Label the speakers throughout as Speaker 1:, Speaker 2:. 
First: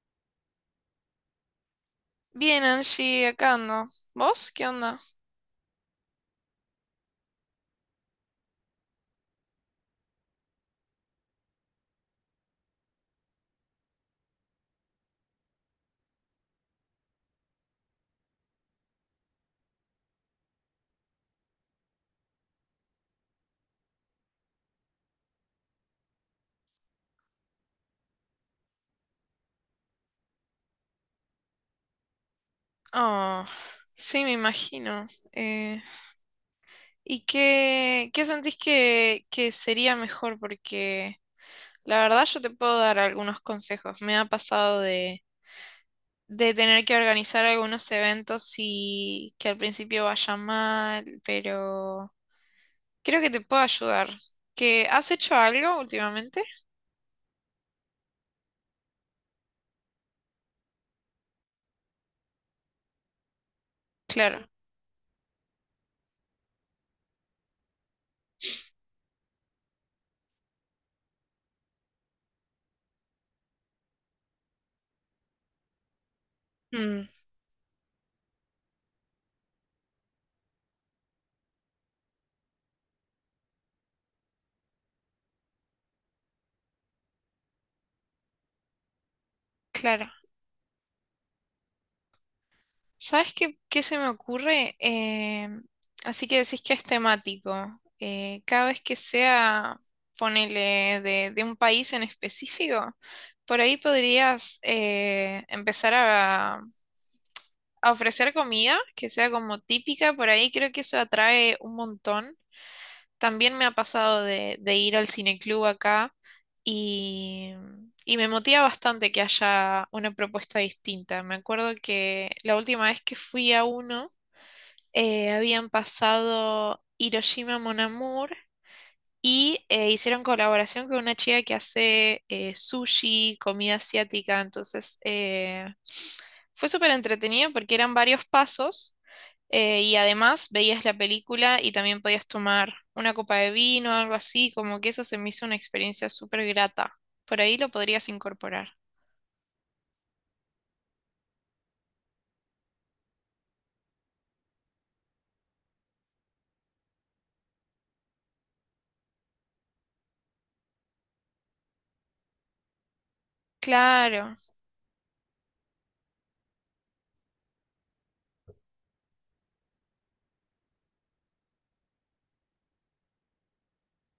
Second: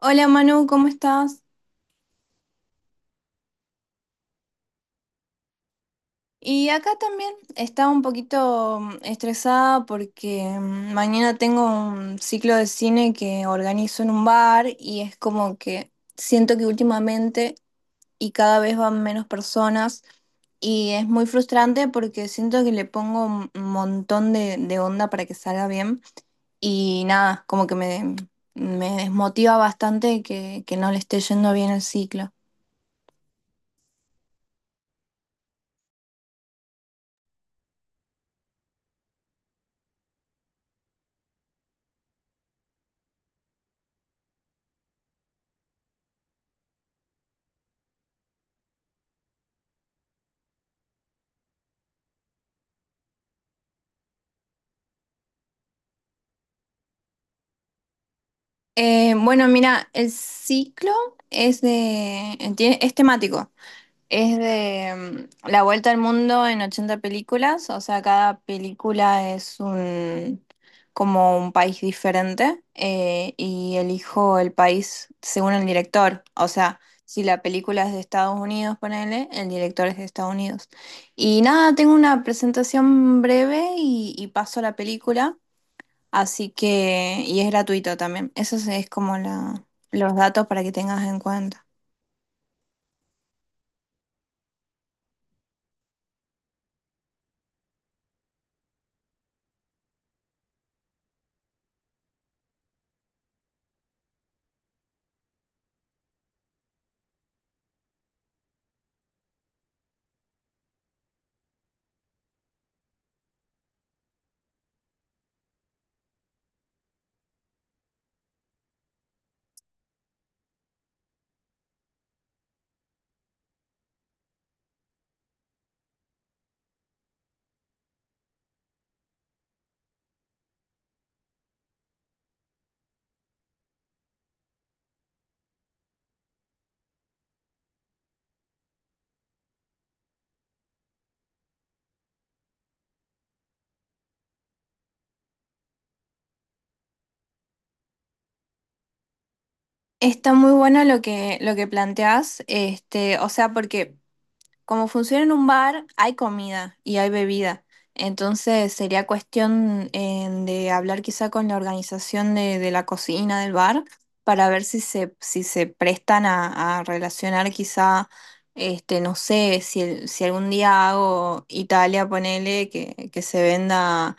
Speaker 1: Hola Manu, ¿cómo estás?
Speaker 2: Bien, Angie, acá ando. ¿Vos qué onda?
Speaker 1: Y acá también estaba un poquito estresada porque mañana tengo un ciclo de cine que organizo en un bar y es como que siento que últimamente y cada vez van menos personas, y es muy frustrante porque siento que le pongo un montón de onda para que salga bien. Y nada, como que me desmotiva bastante que no le esté yendo bien el ciclo.
Speaker 2: Oh, sí, me imagino. Eh, ¿Y qué sentís que sería mejor? Porque la verdad yo te puedo dar algunos consejos. Me ha pasado de tener que organizar algunos eventos y que al principio vaya mal, pero creo que te puedo ayudar. ¿Que has hecho algo últimamente?
Speaker 1: Bueno, mira, el ciclo es de, es temático. Es
Speaker 2: Claro.
Speaker 1: de la vuelta al mundo en 80 películas. O sea, cada película es un como un país diferente, y elijo el país según el director. O sea,
Speaker 2: Mm,
Speaker 1: si la película es de Estados Unidos, ponele, el director es de Estados Unidos. Y nada, tengo una presentación breve y paso a la película. Así que, y es gratuito también. Eso es como
Speaker 2: claro.
Speaker 1: los datos para que tengas en cuenta.
Speaker 2: ¿Sabes qué se me ocurre? Así que decís que es temático. Cada vez que sea, ponele, de un país en específico, por ahí podrías empezar a ofrecer comida que sea como típica. Por ahí creo que eso atrae un montón. También me ha pasado de ir al cineclub acá y, y me motiva bastante que haya una propuesta distinta. Me acuerdo que la última vez que fui a uno, habían pasado Hiroshima Mon Amour y hicieron colaboración con una chica que hace sushi, comida asiática. Entonces fue súper entretenido porque eran varios pasos y además veías la película y también podías tomar una copa de vino, algo así. Como que eso se me hizo una experiencia súper grata. Por ahí lo podrías incorporar.
Speaker 1: Está muy bueno lo lo que planteás, este, o sea, porque como funciona en un bar, hay comida y hay bebida. Entonces sería cuestión de hablar quizá con la organización de la cocina del bar
Speaker 2: Claro,
Speaker 1: para ver si si se prestan a relacionar quizá, este, no sé, si, si algún día hago Italia, ponele, que se venda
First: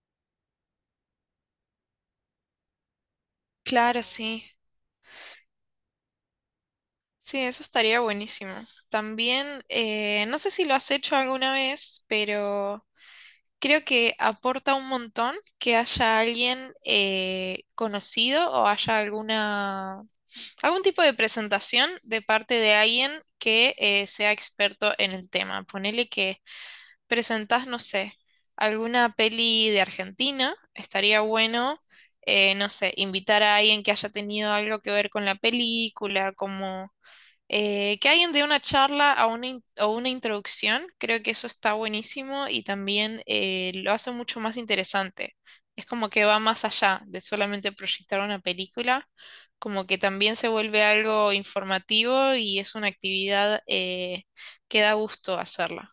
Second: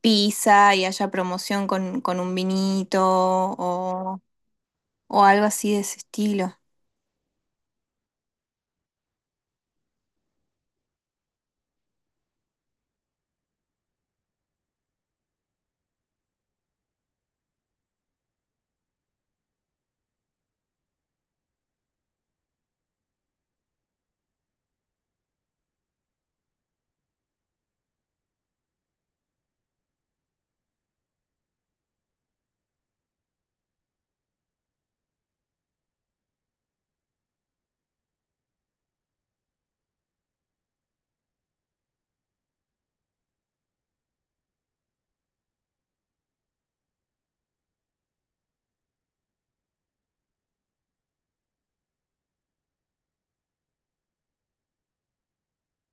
Speaker 1: pizza y haya promoción con un vinito
Speaker 2: claro, sí.
Speaker 1: o algo así de ese estilo.
Speaker 2: Sí, eso estaría buenísimo. También, no sé si lo has hecho alguna vez, pero creo que aporta un montón que haya alguien conocido o haya alguna, algún tipo de presentación de parte de alguien que sea experto en el tema. Ponele que presentás, no sé, alguna peli de Argentina, estaría bueno, no sé, invitar a alguien que haya tenido algo que ver con la película, como que alguien dé una charla a una o una introducción, creo que eso está buenísimo y también lo hace mucho más interesante. Es como que va más allá de solamente proyectar una película, como que también se vuelve algo informativo y es una actividad que da gusto hacerla.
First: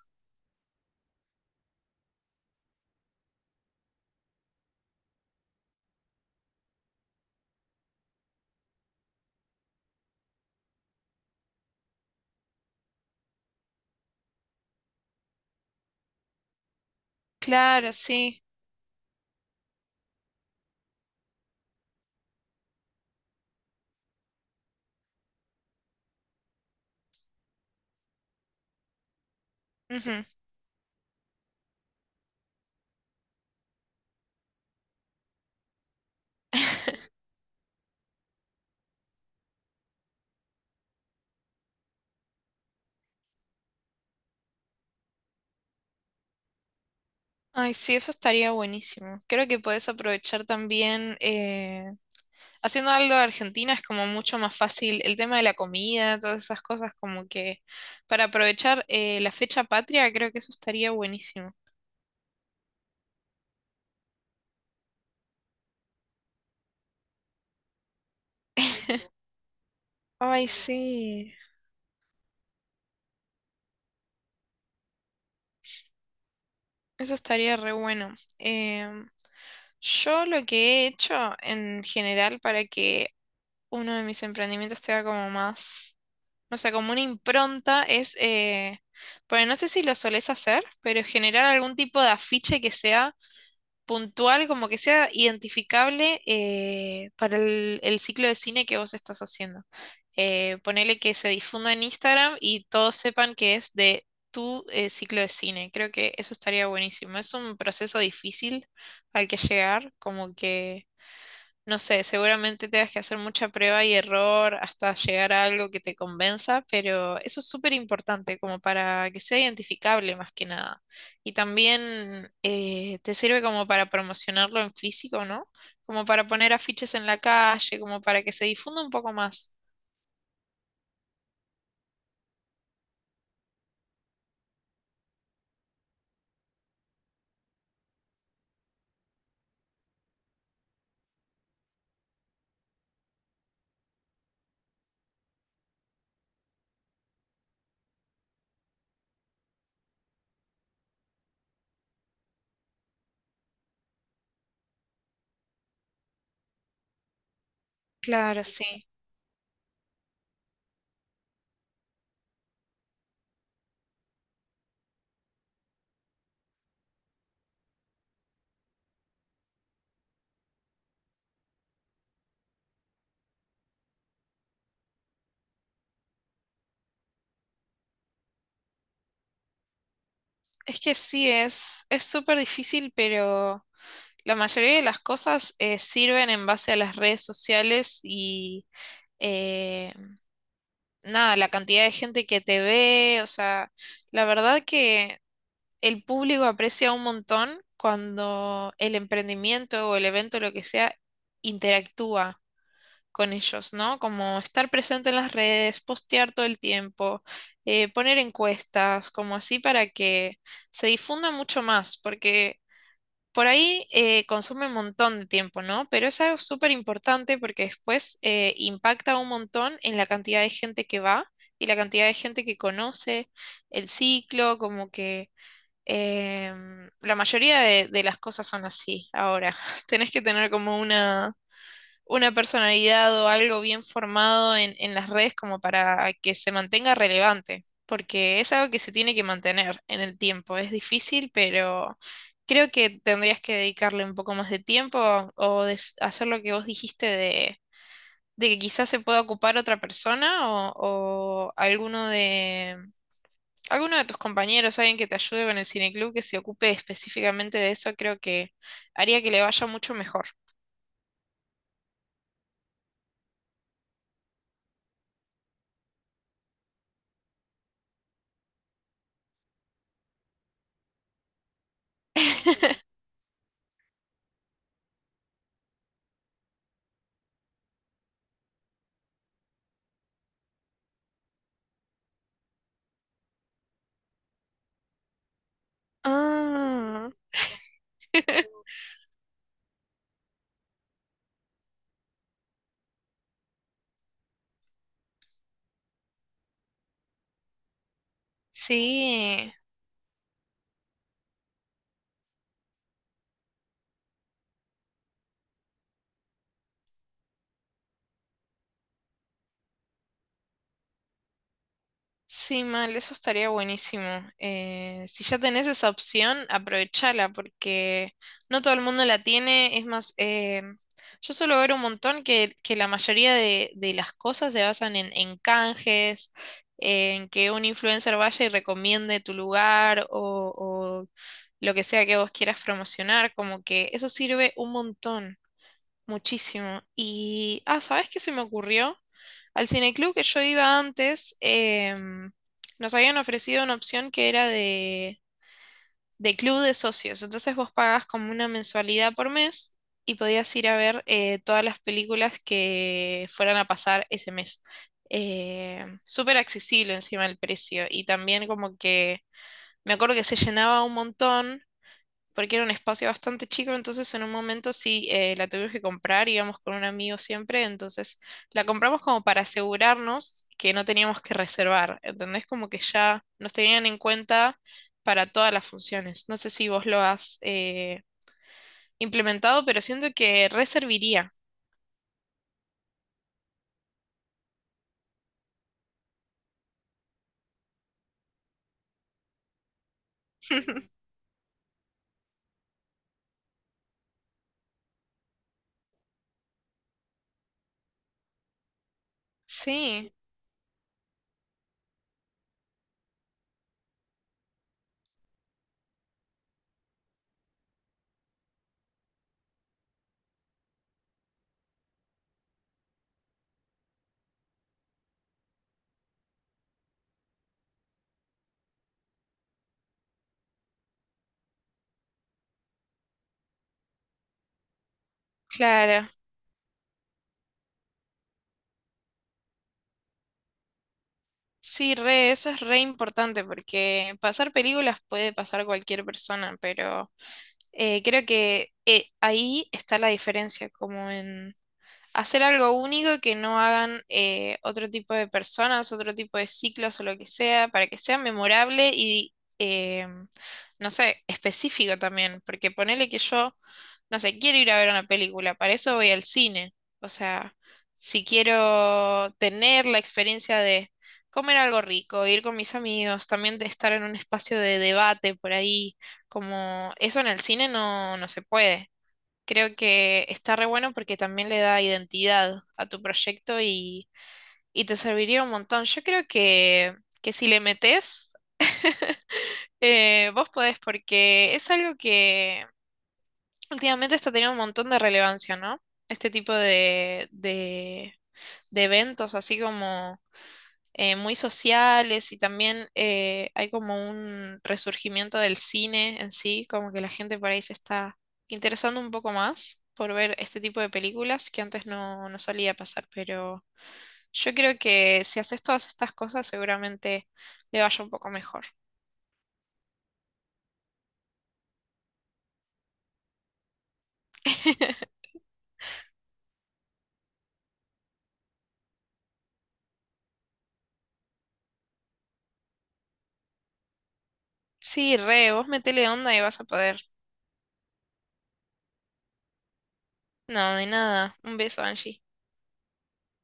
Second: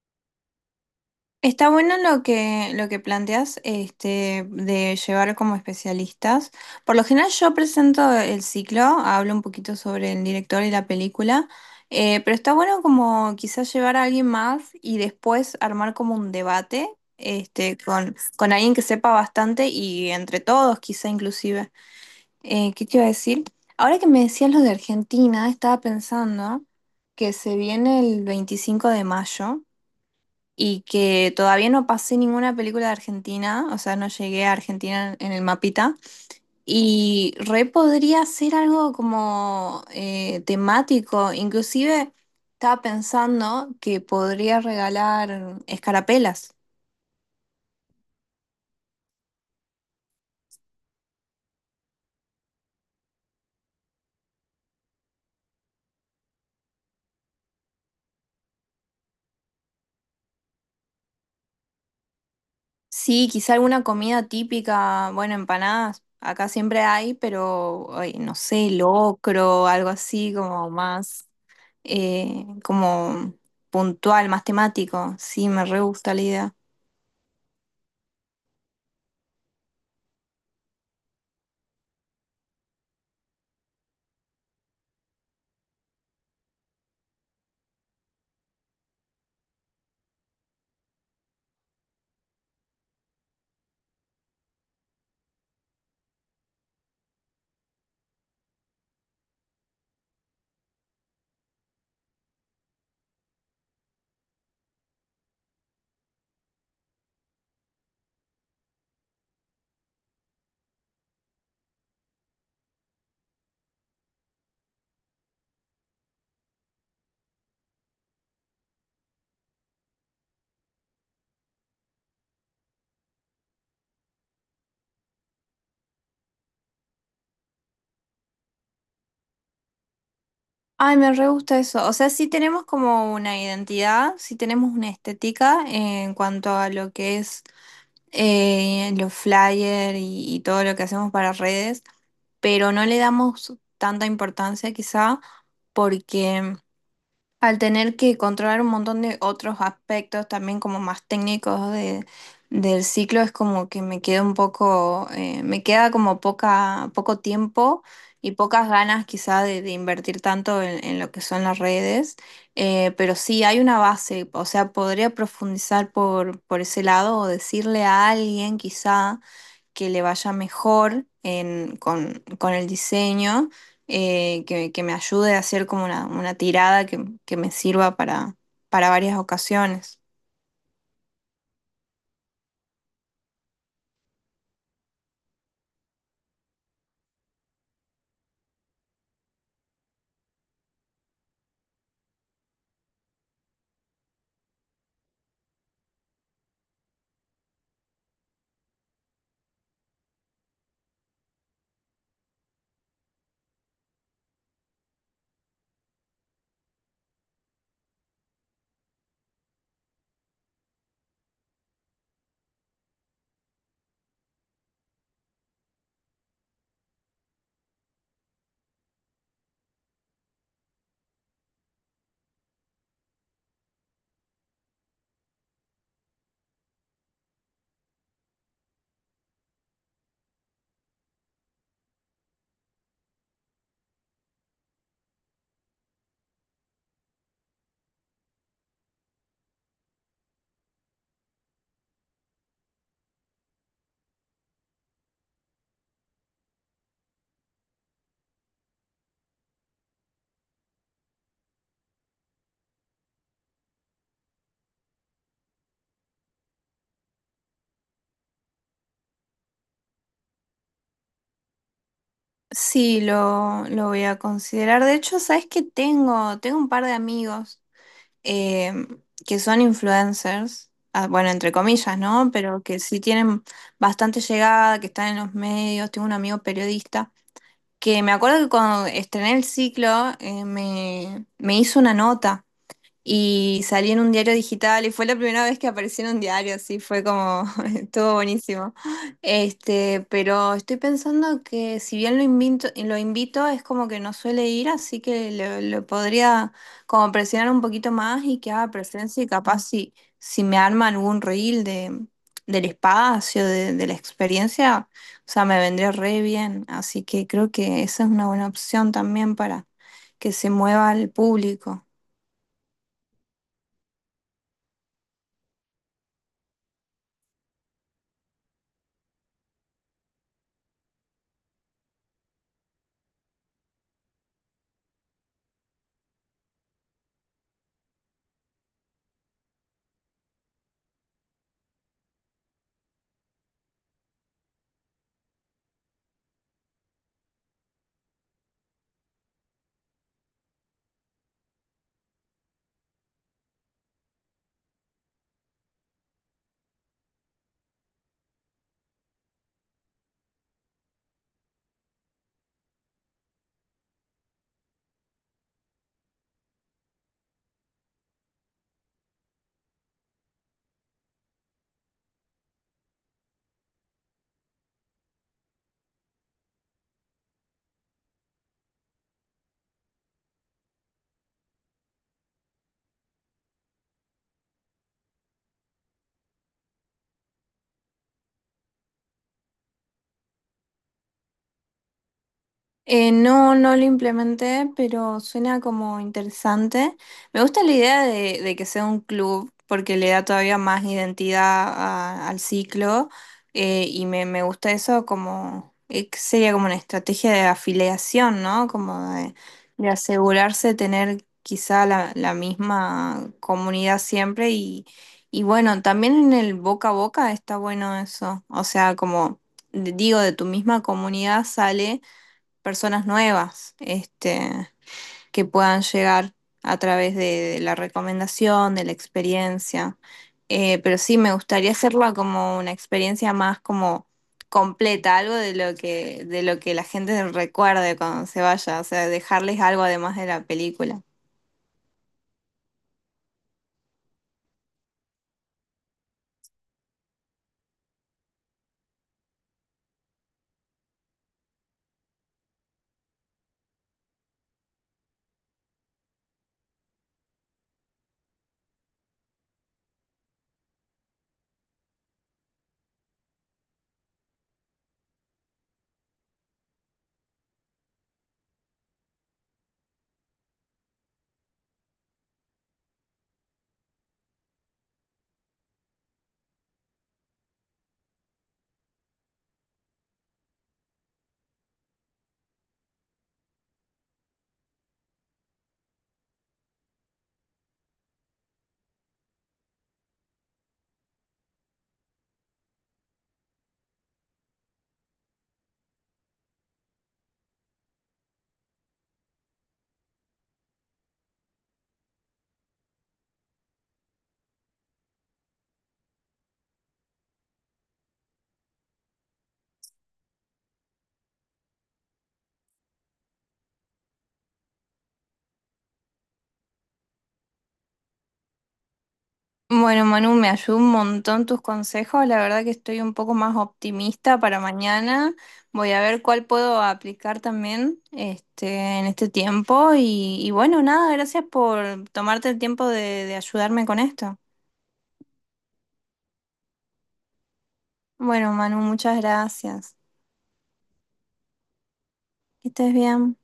Speaker 1: Está bueno lo lo que planteas este, de llevar como especialistas. Por lo general yo presento el ciclo, hablo un poquito sobre el director y la película. Pero está bueno como quizás llevar a alguien más y después armar como un debate este,
Speaker 2: Claro, sí.
Speaker 1: con alguien que sepa bastante y entre todos quizá inclusive. ¿Qué te iba a decir? Ahora que me decías lo de Argentina, estaba pensando que se viene el 25 de mayo
Speaker 2: Ujú.
Speaker 1: y que todavía no pasé ninguna película de Argentina. O sea, no llegué a Argentina en el mapita. Y re podría ser algo como temático. Inclusive estaba pensando que podría regalar escarapelas.
Speaker 2: Ay, sí, eso estaría buenísimo. Creo que puedes aprovechar también, haciendo algo de Argentina es como mucho más fácil el tema de la comida, todas esas cosas, como que para aprovechar la fecha patria, creo que eso estaría buenísimo.
Speaker 1: Sí, quizá alguna comida típica, bueno, empanadas, acá siempre hay, pero ay, no sé, locro, algo así
Speaker 2: Ay,
Speaker 1: como más,
Speaker 2: sí,
Speaker 1: como puntual, más temático. Sí, me re gusta la idea.
Speaker 2: eso estaría re bueno. Yo lo que he hecho en general para que uno de mis emprendimientos tenga como más... O sea, como una impronta es, bueno, no sé si lo solés hacer, pero generar algún tipo de afiche que sea puntual, como que sea identificable para el ciclo de cine que vos estás haciendo. Ponele que se difunda en Instagram y todos sepan que es de tu ciclo de cine. Creo que eso estaría buenísimo. Es un proceso difícil al que llegar, como que no sé, seguramente tengas que hacer mucha prueba y error hasta llegar a algo que te convenza, pero eso es súper importante como para que sea identificable más que nada. Y también te sirve como para promocionarlo en físico, ¿no? Como para poner afiches en la calle, como para que se difunda un poco más.
Speaker 1: Ay, me re gusta eso. O sea, sí tenemos como una identidad, sí tenemos una estética en cuanto a lo que es los flyers y todo lo que hacemos para redes, pero no le damos tanta importancia quizá porque al tener que controlar un montón de otros aspectos también como más técnicos de, del ciclo, es como que me queda un poco, me queda como poco tiempo y
Speaker 2: Claro,
Speaker 1: pocas
Speaker 2: sí.
Speaker 1: ganas quizá de invertir tanto en lo que son las redes. Pero sí hay una base, o sea, podría profundizar por ese lado o decirle a alguien quizá que le vaya mejor con el diseño, que me ayude a hacer como una tirada que me sirva para varias ocasiones.
Speaker 2: Es que sí, es súper difícil, pero la mayoría de las cosas sirven en base a las redes sociales y... eh, nada, la cantidad de gente que te ve, o sea, la verdad que el público aprecia un montón cuando el emprendimiento o el evento, lo que sea, interactúa con ellos, ¿no? Como estar presente en las redes, postear todo el tiempo, poner encuestas, como así para que se difunda mucho más, porque por ahí consume un montón de tiempo, ¿no? Pero es algo súper importante porque después impacta un montón en la cantidad de gente que va y la cantidad de gente que conoce el ciclo, como que la mayoría de las cosas son así ahora. Tenés que tener como una personalidad o algo bien formado en las redes como para que se mantenga relevante, porque es algo que se tiene que mantener en el tiempo. Es difícil, pero creo que tendrías que dedicarle un poco más de tiempo o hacer lo que vos dijiste de que quizás se pueda ocupar otra persona o alguno de... Alguno de tus compañeros, alguien que te ayude con el cineclub, que se ocupe específicamente de eso, creo que haría que le vaya mucho mejor.
Speaker 1: Sí, lo voy a considerar. De hecho, ¿sabes que tengo? Tengo un par de amigos eh, que son influencers, ah, bueno, entre comillas, ¿no? Pero que sí tienen bastante llegada, que están en los medios. Tengo un amigo periodista que me acuerdo que cuando estrené el ciclo me hizo una nota y salí en un diario digital y fue la primera vez que aparecí en un diario, así fue
Speaker 2: Ah.
Speaker 1: como, estuvo buenísimo. Este, pero estoy pensando que si bien lo invito, es como que no suele ir, así que lo podría como presionar un poquito más y que haga presencia, y
Speaker 2: Sí,
Speaker 1: capaz si, si me arma algún reel de, del espacio, de la experiencia, o sea, me vendría re bien. Así que creo que esa es una buena opción también para que se mueva el público.
Speaker 2: sí, mal, eso estaría buenísimo. Si ya tenés esa opción, aprovechala porque no todo el mundo la tiene. Es más, yo suelo ver un montón que la mayoría de las cosas se basan en canjes, en que un influencer vaya y recomiende tu lugar o lo que sea que vos quieras promocionar, como que eso sirve un montón. Muchísimo. Y, ah, ¿sabes qué se me ocurrió? Al cineclub que yo iba antes, nos habían ofrecido una opción que era de club de socios. Entonces vos pagabas como una mensualidad por mes y podías ir a ver todas las películas que fueran a pasar ese mes. Súper accesible encima el precio. Y también como que me acuerdo que se llenaba un montón porque era un espacio bastante chico, entonces en un momento sí la tuvimos que comprar, íbamos con un amigo siempre, entonces la compramos como para asegurarnos que no teníamos que reservar, ¿entendés? Como que ya nos tenían en cuenta para todas las funciones. No sé si vos lo has implementado, pero siento que reservaría.
Speaker 1: No, no lo implementé, pero suena como interesante. Me gusta la idea de que sea un club porque le da todavía más identidad al ciclo, y me gusta eso como, que sería como una estrategia de afiliación, ¿no? Como de
Speaker 2: Sí,
Speaker 1: asegurarse de tener quizá la misma comunidad siempre y bueno, también en el boca a boca está bueno eso, o sea, como... Digo, de tu misma comunidad sale personas nuevas, este, que puedan llegar a través de la recomendación, de la experiencia. Pero sí, me gustaría hacerla como una experiencia más como completa, algo de lo
Speaker 2: claro.
Speaker 1: de lo que la gente recuerde cuando se vaya, o sea, dejarles algo además de la película.
Speaker 2: Sí, re, eso es re importante porque pasar películas puede pasar cualquier persona, pero creo que ahí está la diferencia, como en, hacer algo único que no hagan otro tipo de personas, otro tipo de ciclos o lo que sea, para que sea memorable y, eh, no sé, específico también, porque ponele que yo, no sé, quiero ir a ver una película, para eso voy al cine, o sea, si quiero tener la experiencia de comer algo rico, ir con mis amigos, también de estar en un espacio de debate por ahí, como eso en el cine no, no se puede. Creo que está re bueno porque también le da identidad a tu proyecto y te serviría un montón. Yo creo que si le metes, vos podés porque es algo que últimamente está teniendo un montón de relevancia, ¿no? Este tipo de eventos, así como muy sociales y también hay como un resurgimiento del cine en sí, como que la gente por ahí se está interesando un poco más por ver este tipo de películas que antes no, no solía pasar, pero yo creo que si haces todas estas cosas seguramente le vaya un poco mejor.
Speaker 1: Bueno, Manu, me ayudó un montón tus consejos. La verdad que estoy un poco más optimista para mañana. Voy a ver cuál puedo aplicar también este, en este tiempo. Y bueno, nada, gracias por tomarte el tiempo de ayudarme con esto.
Speaker 2: Sí, re, vos metele onda y vas a poder.
Speaker 1: Bueno, Manu, muchas gracias.
Speaker 2: No, de nada. Un beso, Angie.
Speaker 1: Que estés bien.